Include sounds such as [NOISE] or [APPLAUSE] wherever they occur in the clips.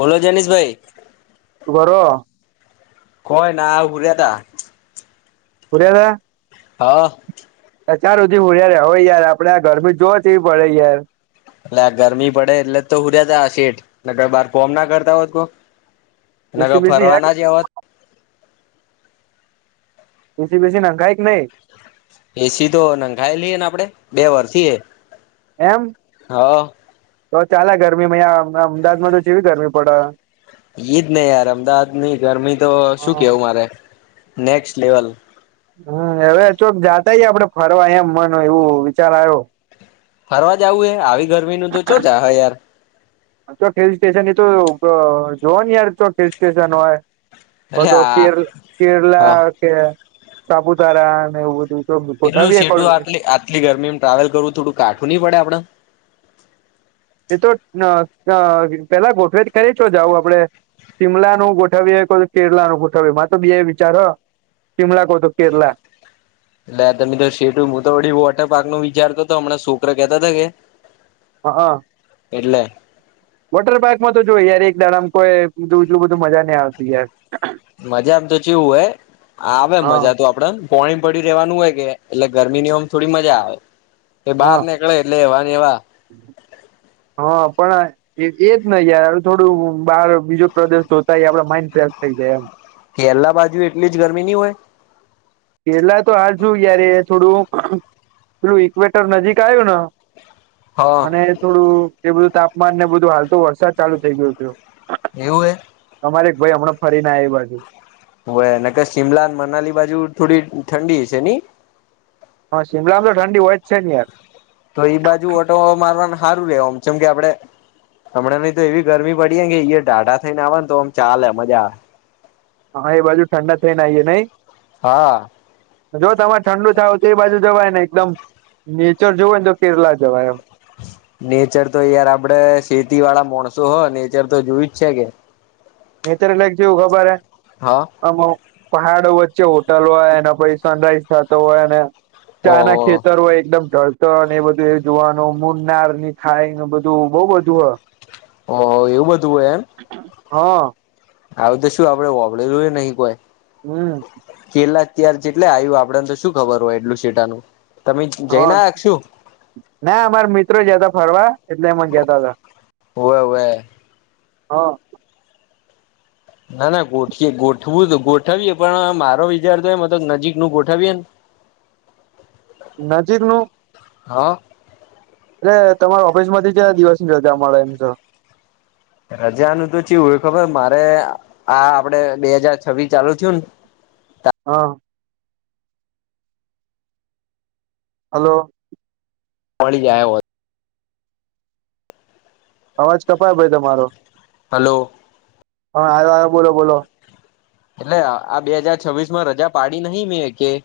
બોલો જૈનીશ ભાઈ ઉભા રો કોઈના હુયા તા હુયા તા! હ અ ચાર સુધી હુયા રેવો યાર આપડે આ ગરમી જોવ કેવી પડે યાર અલા એટલે આ ગરમી પડે એટલે તો હુયા તા આ શેઠ ને બાર કોમના કરતા હોત તો અને તો એસી બેસી હે ફરવાના જીયા હોત એસી બેસી નાખાય કે નય? એસી તો નખાયલીએ ને આપડે બે વરથી એ. એમ હ. તો ચાલે ગરમી અં અમદાવાદ માં તો જેવી ગરમી પડે હ. ઈ જ નહ યાર અમદાવાદ ની ગરમી તો શું હમ કેવું મારે! Next level. હમ્મ હવે કોક જાતા આપડે ફરવા એમ મન એવું વિચાર આવ્યો. ફરવા જવું એ આવી ગરમી નું તો ચો ચ હ યાર. ચક હિલ સ્ટેશન એ તો જોવા યાર તો હિલ સ્ટેશન હોય. એટલે બધો આ કેર હા કેરલા કે સાપુતારા ને એવું બધું. તો એટલું ગોઠવીએ કોલ સેટું આટલી આટલી ગરમી ટ્રાવેલ કરવું થોડું કાઠવું નહ પડે આપડે! એ તો પેલા ગોઠવેટ કરી છો જાવ આપડે. શિમલા નું ગોઠવીએ કે કેરલા નું ગોઠવીએ મા તો બે વિચાર હ. શિમલા કહતો કેરલા. એટલે તમે તો શેટુ મુ તો વડી વોટર પાર્ક નું વિચારતો તો હમણાં શોકરા કેહતા હતા કે હ. એટલે. વોટર પાર્કમાં તો જો યાર એક દાડામ કોઈ બીજુ એટલું બધું મજા ન આવતી યાર. મજામ તો ચેવું હોય આવે હા મજા તો આપડન. પોણીમ પડી રેવાનું હોય કે એટલે ગરમીની ઓમ થોડી મજા આવે. એ બાર હા નેકળે એટલે એવા ન એવા. હા પણ એ જ ને યાર. થોડું બહાર બીજો પ્રદેશ જોતા યે આપડ માઈન્ડ ફ્રેશ થઈ જાય એમ. કેરલા બાજુ એટલી જ ગરમી ની હોય? કેરલા તો હાલ શું યાર એ થોડું પેલું ઈક્વેટર નજીક આયુ ન હા અને થોડું એ બધું તાપમાનને બધું હાલ તો વરસાદ ચાલુ થઇ ગયો તો. એવું હે. અમાર એક ભઈ હમણાં ફરી ન આયા એ બાજુ. હોવે. ન ક શિમલા ન મનાલી બાજુ થોડી ઠંડી હશે ની? હન, શિમલામ તો ઠંડી હોય જ છે ન યાર. તો ઈ બાજુ ઓટો મારવામ સારું રે ઓમ ચમ કે આપડે હમણાંની તો એવી ગરમી પડી હેન કે ઇય ઢાઢા થઈન આવન તો આમ ચાલે મજા. હન, એ બાજુ ઠંડા થઈન આઈયે નઈ. હા જો તમાર ઠંડુ થાવુ તો એ બાજુ જવાય ને એકદમ નેચર જોવુ હોય ન તો કેરલા જવાય એમ. નેચર તો યાર આપડે શેતી વાળા માણસો હો નેચર તો જોયુ જ છે કે. નેચર લાઈક ચેવુ ખબર હે. હા આમો પહાડો વચ્ચે હોટલ હોય, એના પહી સનરાઈઝ થાતો હોય ને ચાના ઓહ ખેતર હોય, એકદમ ઢળ ત ને એ બધું એવુ જોવાનું મુનારની ખાઈ ને બધુ બઉ બધું હ. અ એવું બધું હોય એમ? હઅ. આવું તે શું આપડે હોભળેલુય નહી કોઈ હમ. એટલે અત્યાર ચેટલે આયુ આપડે ન તો શું ખબર હોય એટલું સેટાનું તમે જઈ હા ન આયા ક શું? ના, માર મિત્ર જયાતા ફરવા એટલે મન કેતા તા. હોવે હોવે. હન. ના, ના, ગોઠએ ગોઠવું તો ગોઠવીએ પણ મારો વિચાર તો એમ હતો ક નજીકનું ગોઠવીએ ન [INAUDIBLE] નજીક નું હઅ. એટલે તમાર ઓફિસમાંથી ક્યા દિવસની રજા મળે એમ શ. રજાનું તો ચેવું હોય ખબર મારે આ આપડે બે હજાર છવી ચાલુ થયું ન હન. હલો. મળી જાય હોય. અવાજ કપાયો ભાઈ તમારો. હલો. હઅ, આયો આયો બોલો બોલો. એટલે આ બે હજાર છવ્વીસમાં રજા પાડી નહિ મે એકેય.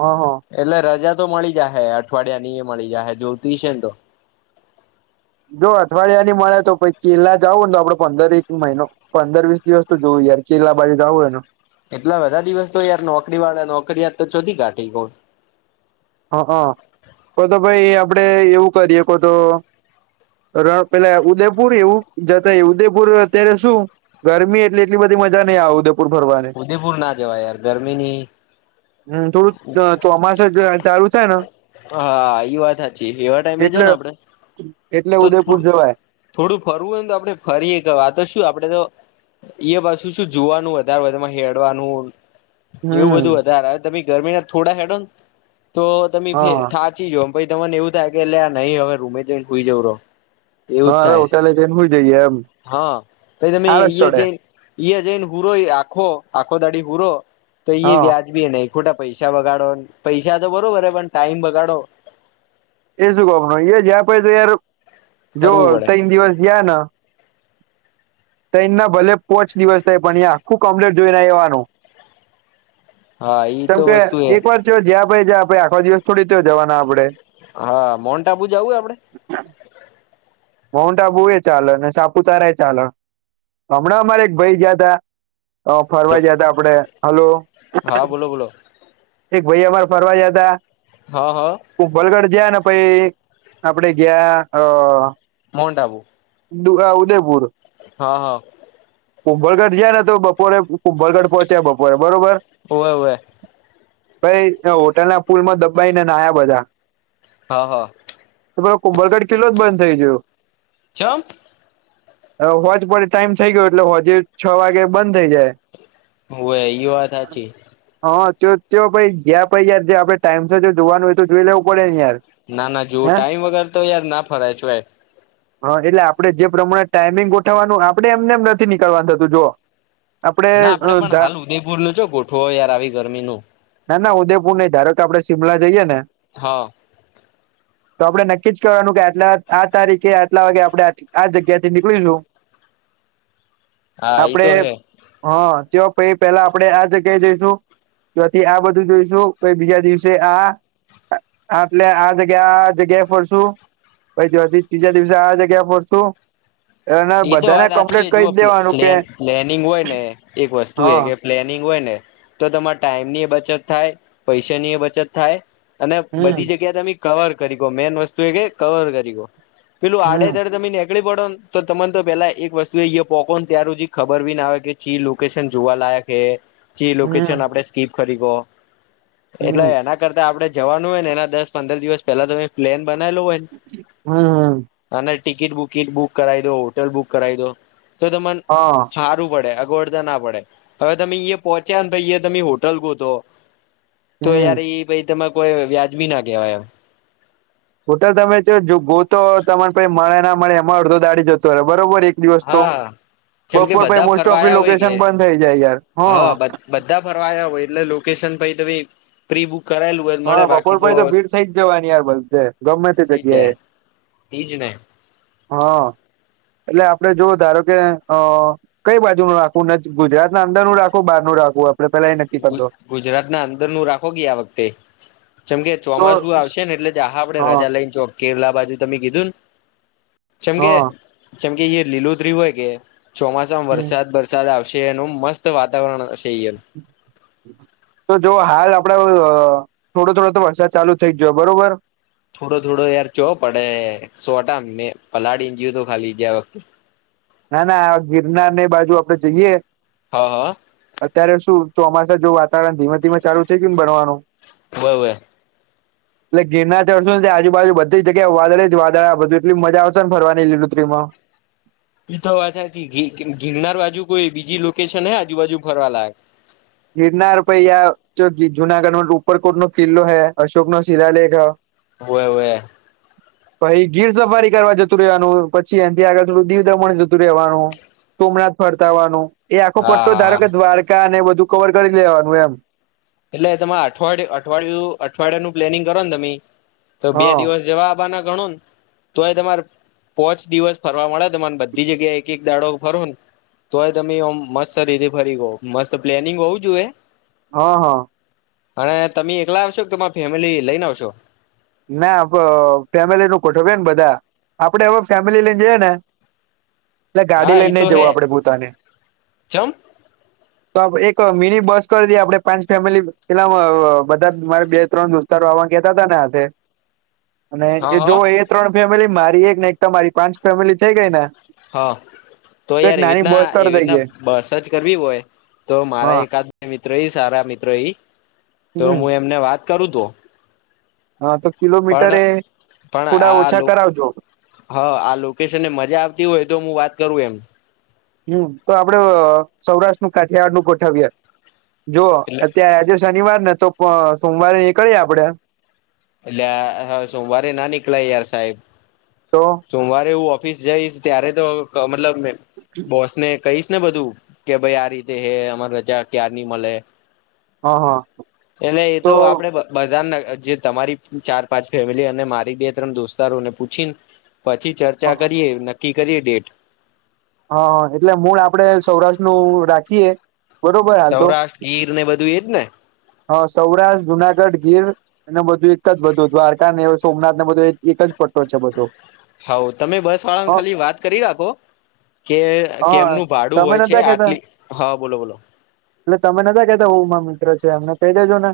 હા હા એટલે રજા તો મળી જાહે અઠવાડિયાનીય મળી જાહે જોતી હશે ને તો. જો અઠવાડિયાની મળે તો પહી કેરલા જાવું ન તો આપડે પંદર એક મહિનો પંદર-વીસ દિવસ તો જોય યાર કેરલા બાજુ જાવું એ નો. એટલા બધા દિવસ તો યાર નોકરીવાળા નોકરી યાત તો ચોધી કાઢે ઈવો હન, હન કો તો પહી આપડે એવું કરીએ કો તો ર પેલા ઉદયપુર એવું જતાય. ઉદયપુર અત્યારે શું ગરમી એટલે એટલી બધી મજા નઈ આવે ઉદય ઉદેપુર ના જવાય યાર ગરમીની હમ થોડું ચોમાસ જ ચાલુ છે હા એ વાત સાચી એવા ટાઈમે જ એટલે ને આપડે એટલે તો ઉદયપુર થોડું જવાય ફરવું હોયને તો આપડણે ફરીએ ક આ તો શું આપડે તો એ પાછુ શું જોવાનું વધારે બામાં હેડવાનું એવું હમ બધું વધારે તમે ગરમી ના થોડા હેડો ને તો તમે હા ખાંચી જ પાઈ તમને એવું થાય કે એટલે આ નહી હવે રૂમે જઈને ખઈ જવું રહો એવું જ હા હવે થાય હોટેલે જઈને હોય જાય હા પ તમે જ ચડે જઈને હુરો આખો ઓ દાડી હુરો તો એ હા વ્યાજ બી અને કુટા પૈસા બગાડો પૈસા તો બરોબર હ પણ ટાઈમ બગાડો એ શું કનું એ જયા પ તો યાર જો ફરવું પડે ત્રન દિવસ જયા ને [INAUDIBLE] તૈ ના ભલે પોચ દિવસ થાય પણ યાં ખું કમ્પ્લેટ જોઈને એવાનું હા ઈ કેમ તો કે વસ્તુ એ એક વાર તો જયા ભાઈ જ્યા ભાઈ આખો દિવસ થોડી ત જવાના આપડે હા મોનન્ટાબુ જાવું આપડે માઉન્ટ આબુ એ ચાલ અને સાપુતારા એ ચાલ હમણાં અમારે એક ભાઈ ગયા તા હ ફરવાઈ જયા તા આપડે હલો હા બોલો બોલો એક ભાઈ અમાર ફરવા જયાતા હા હા હું વલગઢ જયા ને પાઈ આપડે ગયા અ માઉન્ટ આબુ દુગા ઉદયપુર હા હા કુંભરગઢ જયા ને તો બપોરે કુંભરગઢ પહોંચ્યા બપોરે બરોબર હોવે હોવે ભાઈ હોટલ ના ફૂલમાં દબાઈને નાયા બધા હા હા કુંભરગઢ કિલ્લો જ બંધ થઈ ગયો ચમ હોજ પડે ટાઈમ થઇ ગયો એટલે હોજ છ વાગે બંધ થઇ જાય હોવે એ વાત સાાચી હા તો ચ ભાઈ ગયાં પાઈ યાર આપણે ટાઈમ જોવાનું હોય તો જોઈ લેવું પડે ને યાર ના ના જોવ હે ટાઈમ વગર તો યાર ના ફરાય છે હા એટલે આપડણે જે પ્રમાણે ટાઈમિંગ ગોઠવવાનું આપડે એમનેમ નથી નીકળવાનું થતું જોઓ ના આપડે પણ હાલ ઉદયપુર નું છો ગોઠવો યાર આવી ગરમીનું ના ના ઉદેપુર નઈ ધારો આપડે સિમલા જઈએ ને હા તો આપડે નક્કી જ કરવાનું કે આટલા આ તારીખ કે આટલા વાગે આપડે આ જગ્યા થી નીકળીશું હા ઈ આપડે તો હે હા ચ પ પેલા આપણેે આ જગ્યાએ જઈશું તોથી આ બધું જોઈશું કેઈ બીજા દિવસે આ આટલે આ જગ્યા આ જગ્યા ફર શું પવાથી ત્રીજા દિવસે આ જગ્યા ફરશુ એ તો વાત સાચી જુઓ કે પ્લેનિંગ હોય ને એક વસ્તુ એ હા કે પ્લેનિંગ હોય ને તો તમારે ટાઈમ ની બચત થાય પૈસાની એ બચત થાય અને હમ બધી જગ્યા તમે કવર કરી ગો મેન વસ્તુ એ કે કવર કરી ગો પેલું હમ આડેધડે તમે નેકળી પડોન તો તમને તો પેલા એક વસ્તુ એ પોકોન ત્યાર હી ખબર બી ના આવે કે ચી લોકેશન જોવા લાયક હે જે હમ લોકેશન આપણે સ્કીપ કરી ગ એટલે હમ એના કરતા આપડે જવાનું હોય ને એના દસ પંદર દિવસ પહેલા તોમે પ્લેન બનાલું હોયને હમ અને ટિકિટ બુકીટ બુક કરાવી દો હોટેલ બુક કરાવી દો તો તને હા સારું પડે ગોડતા ના પડે હવે તમે અ પોહોંચ્યા નેયા તમે હોટલ ગોતો તો હમ યાર પાઈ તમે કોઈ વ્યાજબી ના કેહેવાય એમ બટલ તમે જો ગોતો તને પ મળે ના મળે એમાં અડધો દાઢડી જતો હો બરોબર એક દિવસ તો હા જેમ કે બપોર પછી બધા મોસ્ટ ઓફ ફરવાયા હોય કે લોકેશન બંધ થઈ જાય યાર હ હા બધા ફરવાયા હોય એટલે લોકેશન પ પ્રિભુ હા બપોરભાઈ તો ભીડ થઈ જ જવાની યાર બ ગમે તે જગ્યા જાય એ એ જ ને એટલે આપડે જોવ ધારો કે અ કઈ બાજુ ન રાખવું ગુજરાત ના અંદર નું રાખવું બહાર નું રાખવું આપડે પેલા એ નક્કી કરતો ગુજરાત ના અંદર નું રાખો ગ આ વખતે જેમ કે તો ચોમાસું આવશે ને એટલે આા આપડે હા રજા લઈને ચો કેરલા બાજુ તમે કીધું ને જેમકે હા જેમકે એ લીલુંત્રી હોય કે ચોમાસામાં તો વરસાદ વરસાદ આવે શે એનું મસ્ત વાતાવરણશે એનું હ તો જો હાલ આપડે થોડો થોડો તો વરસાદ ચાલુ થઈ જ જોયો બરોબર થોડો થોડો યાર ચો પડે સોટ મેં પલાળ ને ગું તો ખાલી જ વખતે ના ના આ ગિરનાર ની બાજુ આપડે જઈએ હા હા અત્યારે શું ચોમાસા જો વાતાવરણ ધીમે ધીમે ચાલુ થઈ કે ભણવાનું હોવે હોવે એટલે ગીરના ચઢશો ને આજુબાજુ બધી જગ્યા વાદળી જ વાદળ આ બધું એટલી મજા આવશેને ફરવાની લીલુંતરીમાં હ તો ગિરનાર બાજુ કોઈ બીજી લોકેશન હ આજુબાજુ ફરવા લાયક ગિરનાર પાઈ જુનાગઢ ન ઉપરકોટ નો કિલ્લો હૈ અશોક નો શિલાલેખ હ હોવે હોવે પછ ગીર સફારી કરવા જતું રહેવાનું પછી એથી આગળ થોડું દીવ દમણ જતું રહેવાનું સોમનાથ ફર્તાવાનું એ આખો હા પટ્ટો હા ધારો હા કે દ્વારકા ને એ બધું કવર કરી લેવાનું એમ એટલે તમા અઠવાડય અઠવાડિયું અઠવાડિયા નું પ્લેનિંગ કરો ને તમે તો બે હા દિવસ જવા આપ બાા ના ગણું તો એ તમારે પોચ દિવસ ફરવા મળે તમાને બધી જગ્યાએ એક એક દાડો ફરો ને તોય તમે મસ્ત રીતે ફરી ગો મસ્ત પ્લેનિંગ હોવું જોઈએ હા હા અને તમે એકલા આવશો કે તમારી ફેમિલી લઈને આવશો ના ફેમિલી નું ગોઠવ ને બધા આપડે હવે ફેમિલી લઈને જઈએ ને એટલે ગાડી હા એ લઈને તો નઈ જવું હે આપડે પોતાને ચમ તો એક મિની બસ કરી દઈએ આપડે પાંચ ફેમિલી પેલા બધા મારે બે ત્રણ દોસ્તારો પણ કેતા હતા ને [UNINTELLIGIBLE] અને હા એ હા જોવ એ ત્રણ ફેમિલી મારી એક ને એક તમારી પાંચ ફેમિલી થઈ ગઈ ને હા તો એક યાર એવી નાની રીતના બસ એવી કરી રીતના દઈએ બસજ કરવી હોય તો મારા હા એકાદ બે મિત્રઈ સારા મિત્રઈ તો હમ હું એમને વાત કરું તો હા તો પણ કિલોમીટર એ પણ થોડા આ ઓછા લોક કરાવજો હા આ લોકેશને મજા આવતી હોય તો હું વાત કરું એમ હમ તો આપડે સૌરાષ્ટ્રનું કાઠિયાિયાડ નું ગોઠવીએ જો એટલે અત્યારે આજે શનિવાર ને તો સોમવારે નીકળીએ આપણેે અલ્યા હ સોમવારે ના નીકળાય યાર સાહેબ તો સોમવારે એવું ઓફિસ જઈશ ત્યારે તો ક મતલબ બોસને કહીશ ને બધું કે ભાઈ આ રીતે હે અમારી રજા ક્યારની મળે હા હા અલ્યા એતો તો આપડે બ બધા જે તમારી ચાર પાંચ ફેમિલી અને મારી બે ત્રણ દોસ્તારોને પૂછીને પછી ચર્ચા હા કરીએ, નક્કી કરીએ ડેટ હા એટલે મૂળ આપડે સૌરાષ્ટ્ર નું રાખીએ. બરોબર સૌરાષ્ટ્ર ગીર ને બધું એજ ને. હા સૌરાષ્ટ્ર, જુનાગઢ, ગીર ને બધું એક જ બધું દ્વારકા ને સોમનાથ ને બધું એ એક જ પટ્ટો છે બધો હાવ તમે હ બસવાળાને ખાલી વાત કરી રાખો. કે હા કેમનું ભાડું તમે હોય છે નતા કેતા આટલી હા બોલો બોલો એટલે તમે નતા કેતા હું મારો મિત્ર છે એમને કહી દેજો ને.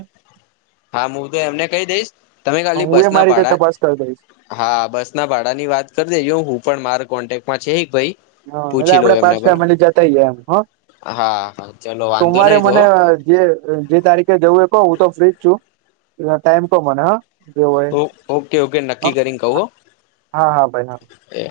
હા મુ તો એમને કહી દઈશ તમે ખાલી હું એ બસના મારી રીતે ભાડા તપાસ કરી દઈશ હા બસના ભાડાની વાત કરી દેજો, હું પણ મારા કોન્ટેક્ટમાં છે એક ભાઈ હા એટલે પૂછી લઉ આપડે એમને પાંચ પર ફેમિલી જતા આઇયે એમ હ. હા હા ચલો વાંધો સોમવારે નહી મને તો જે જે તારીખે જવું એ કો હું તો ફ્રી જ છું, એટલે ટાઈમ કો મને હ. જે હોય હ ઓકે ઓકે નક્કી હા કરીને કહું હો હા હા ભાઈ હા એ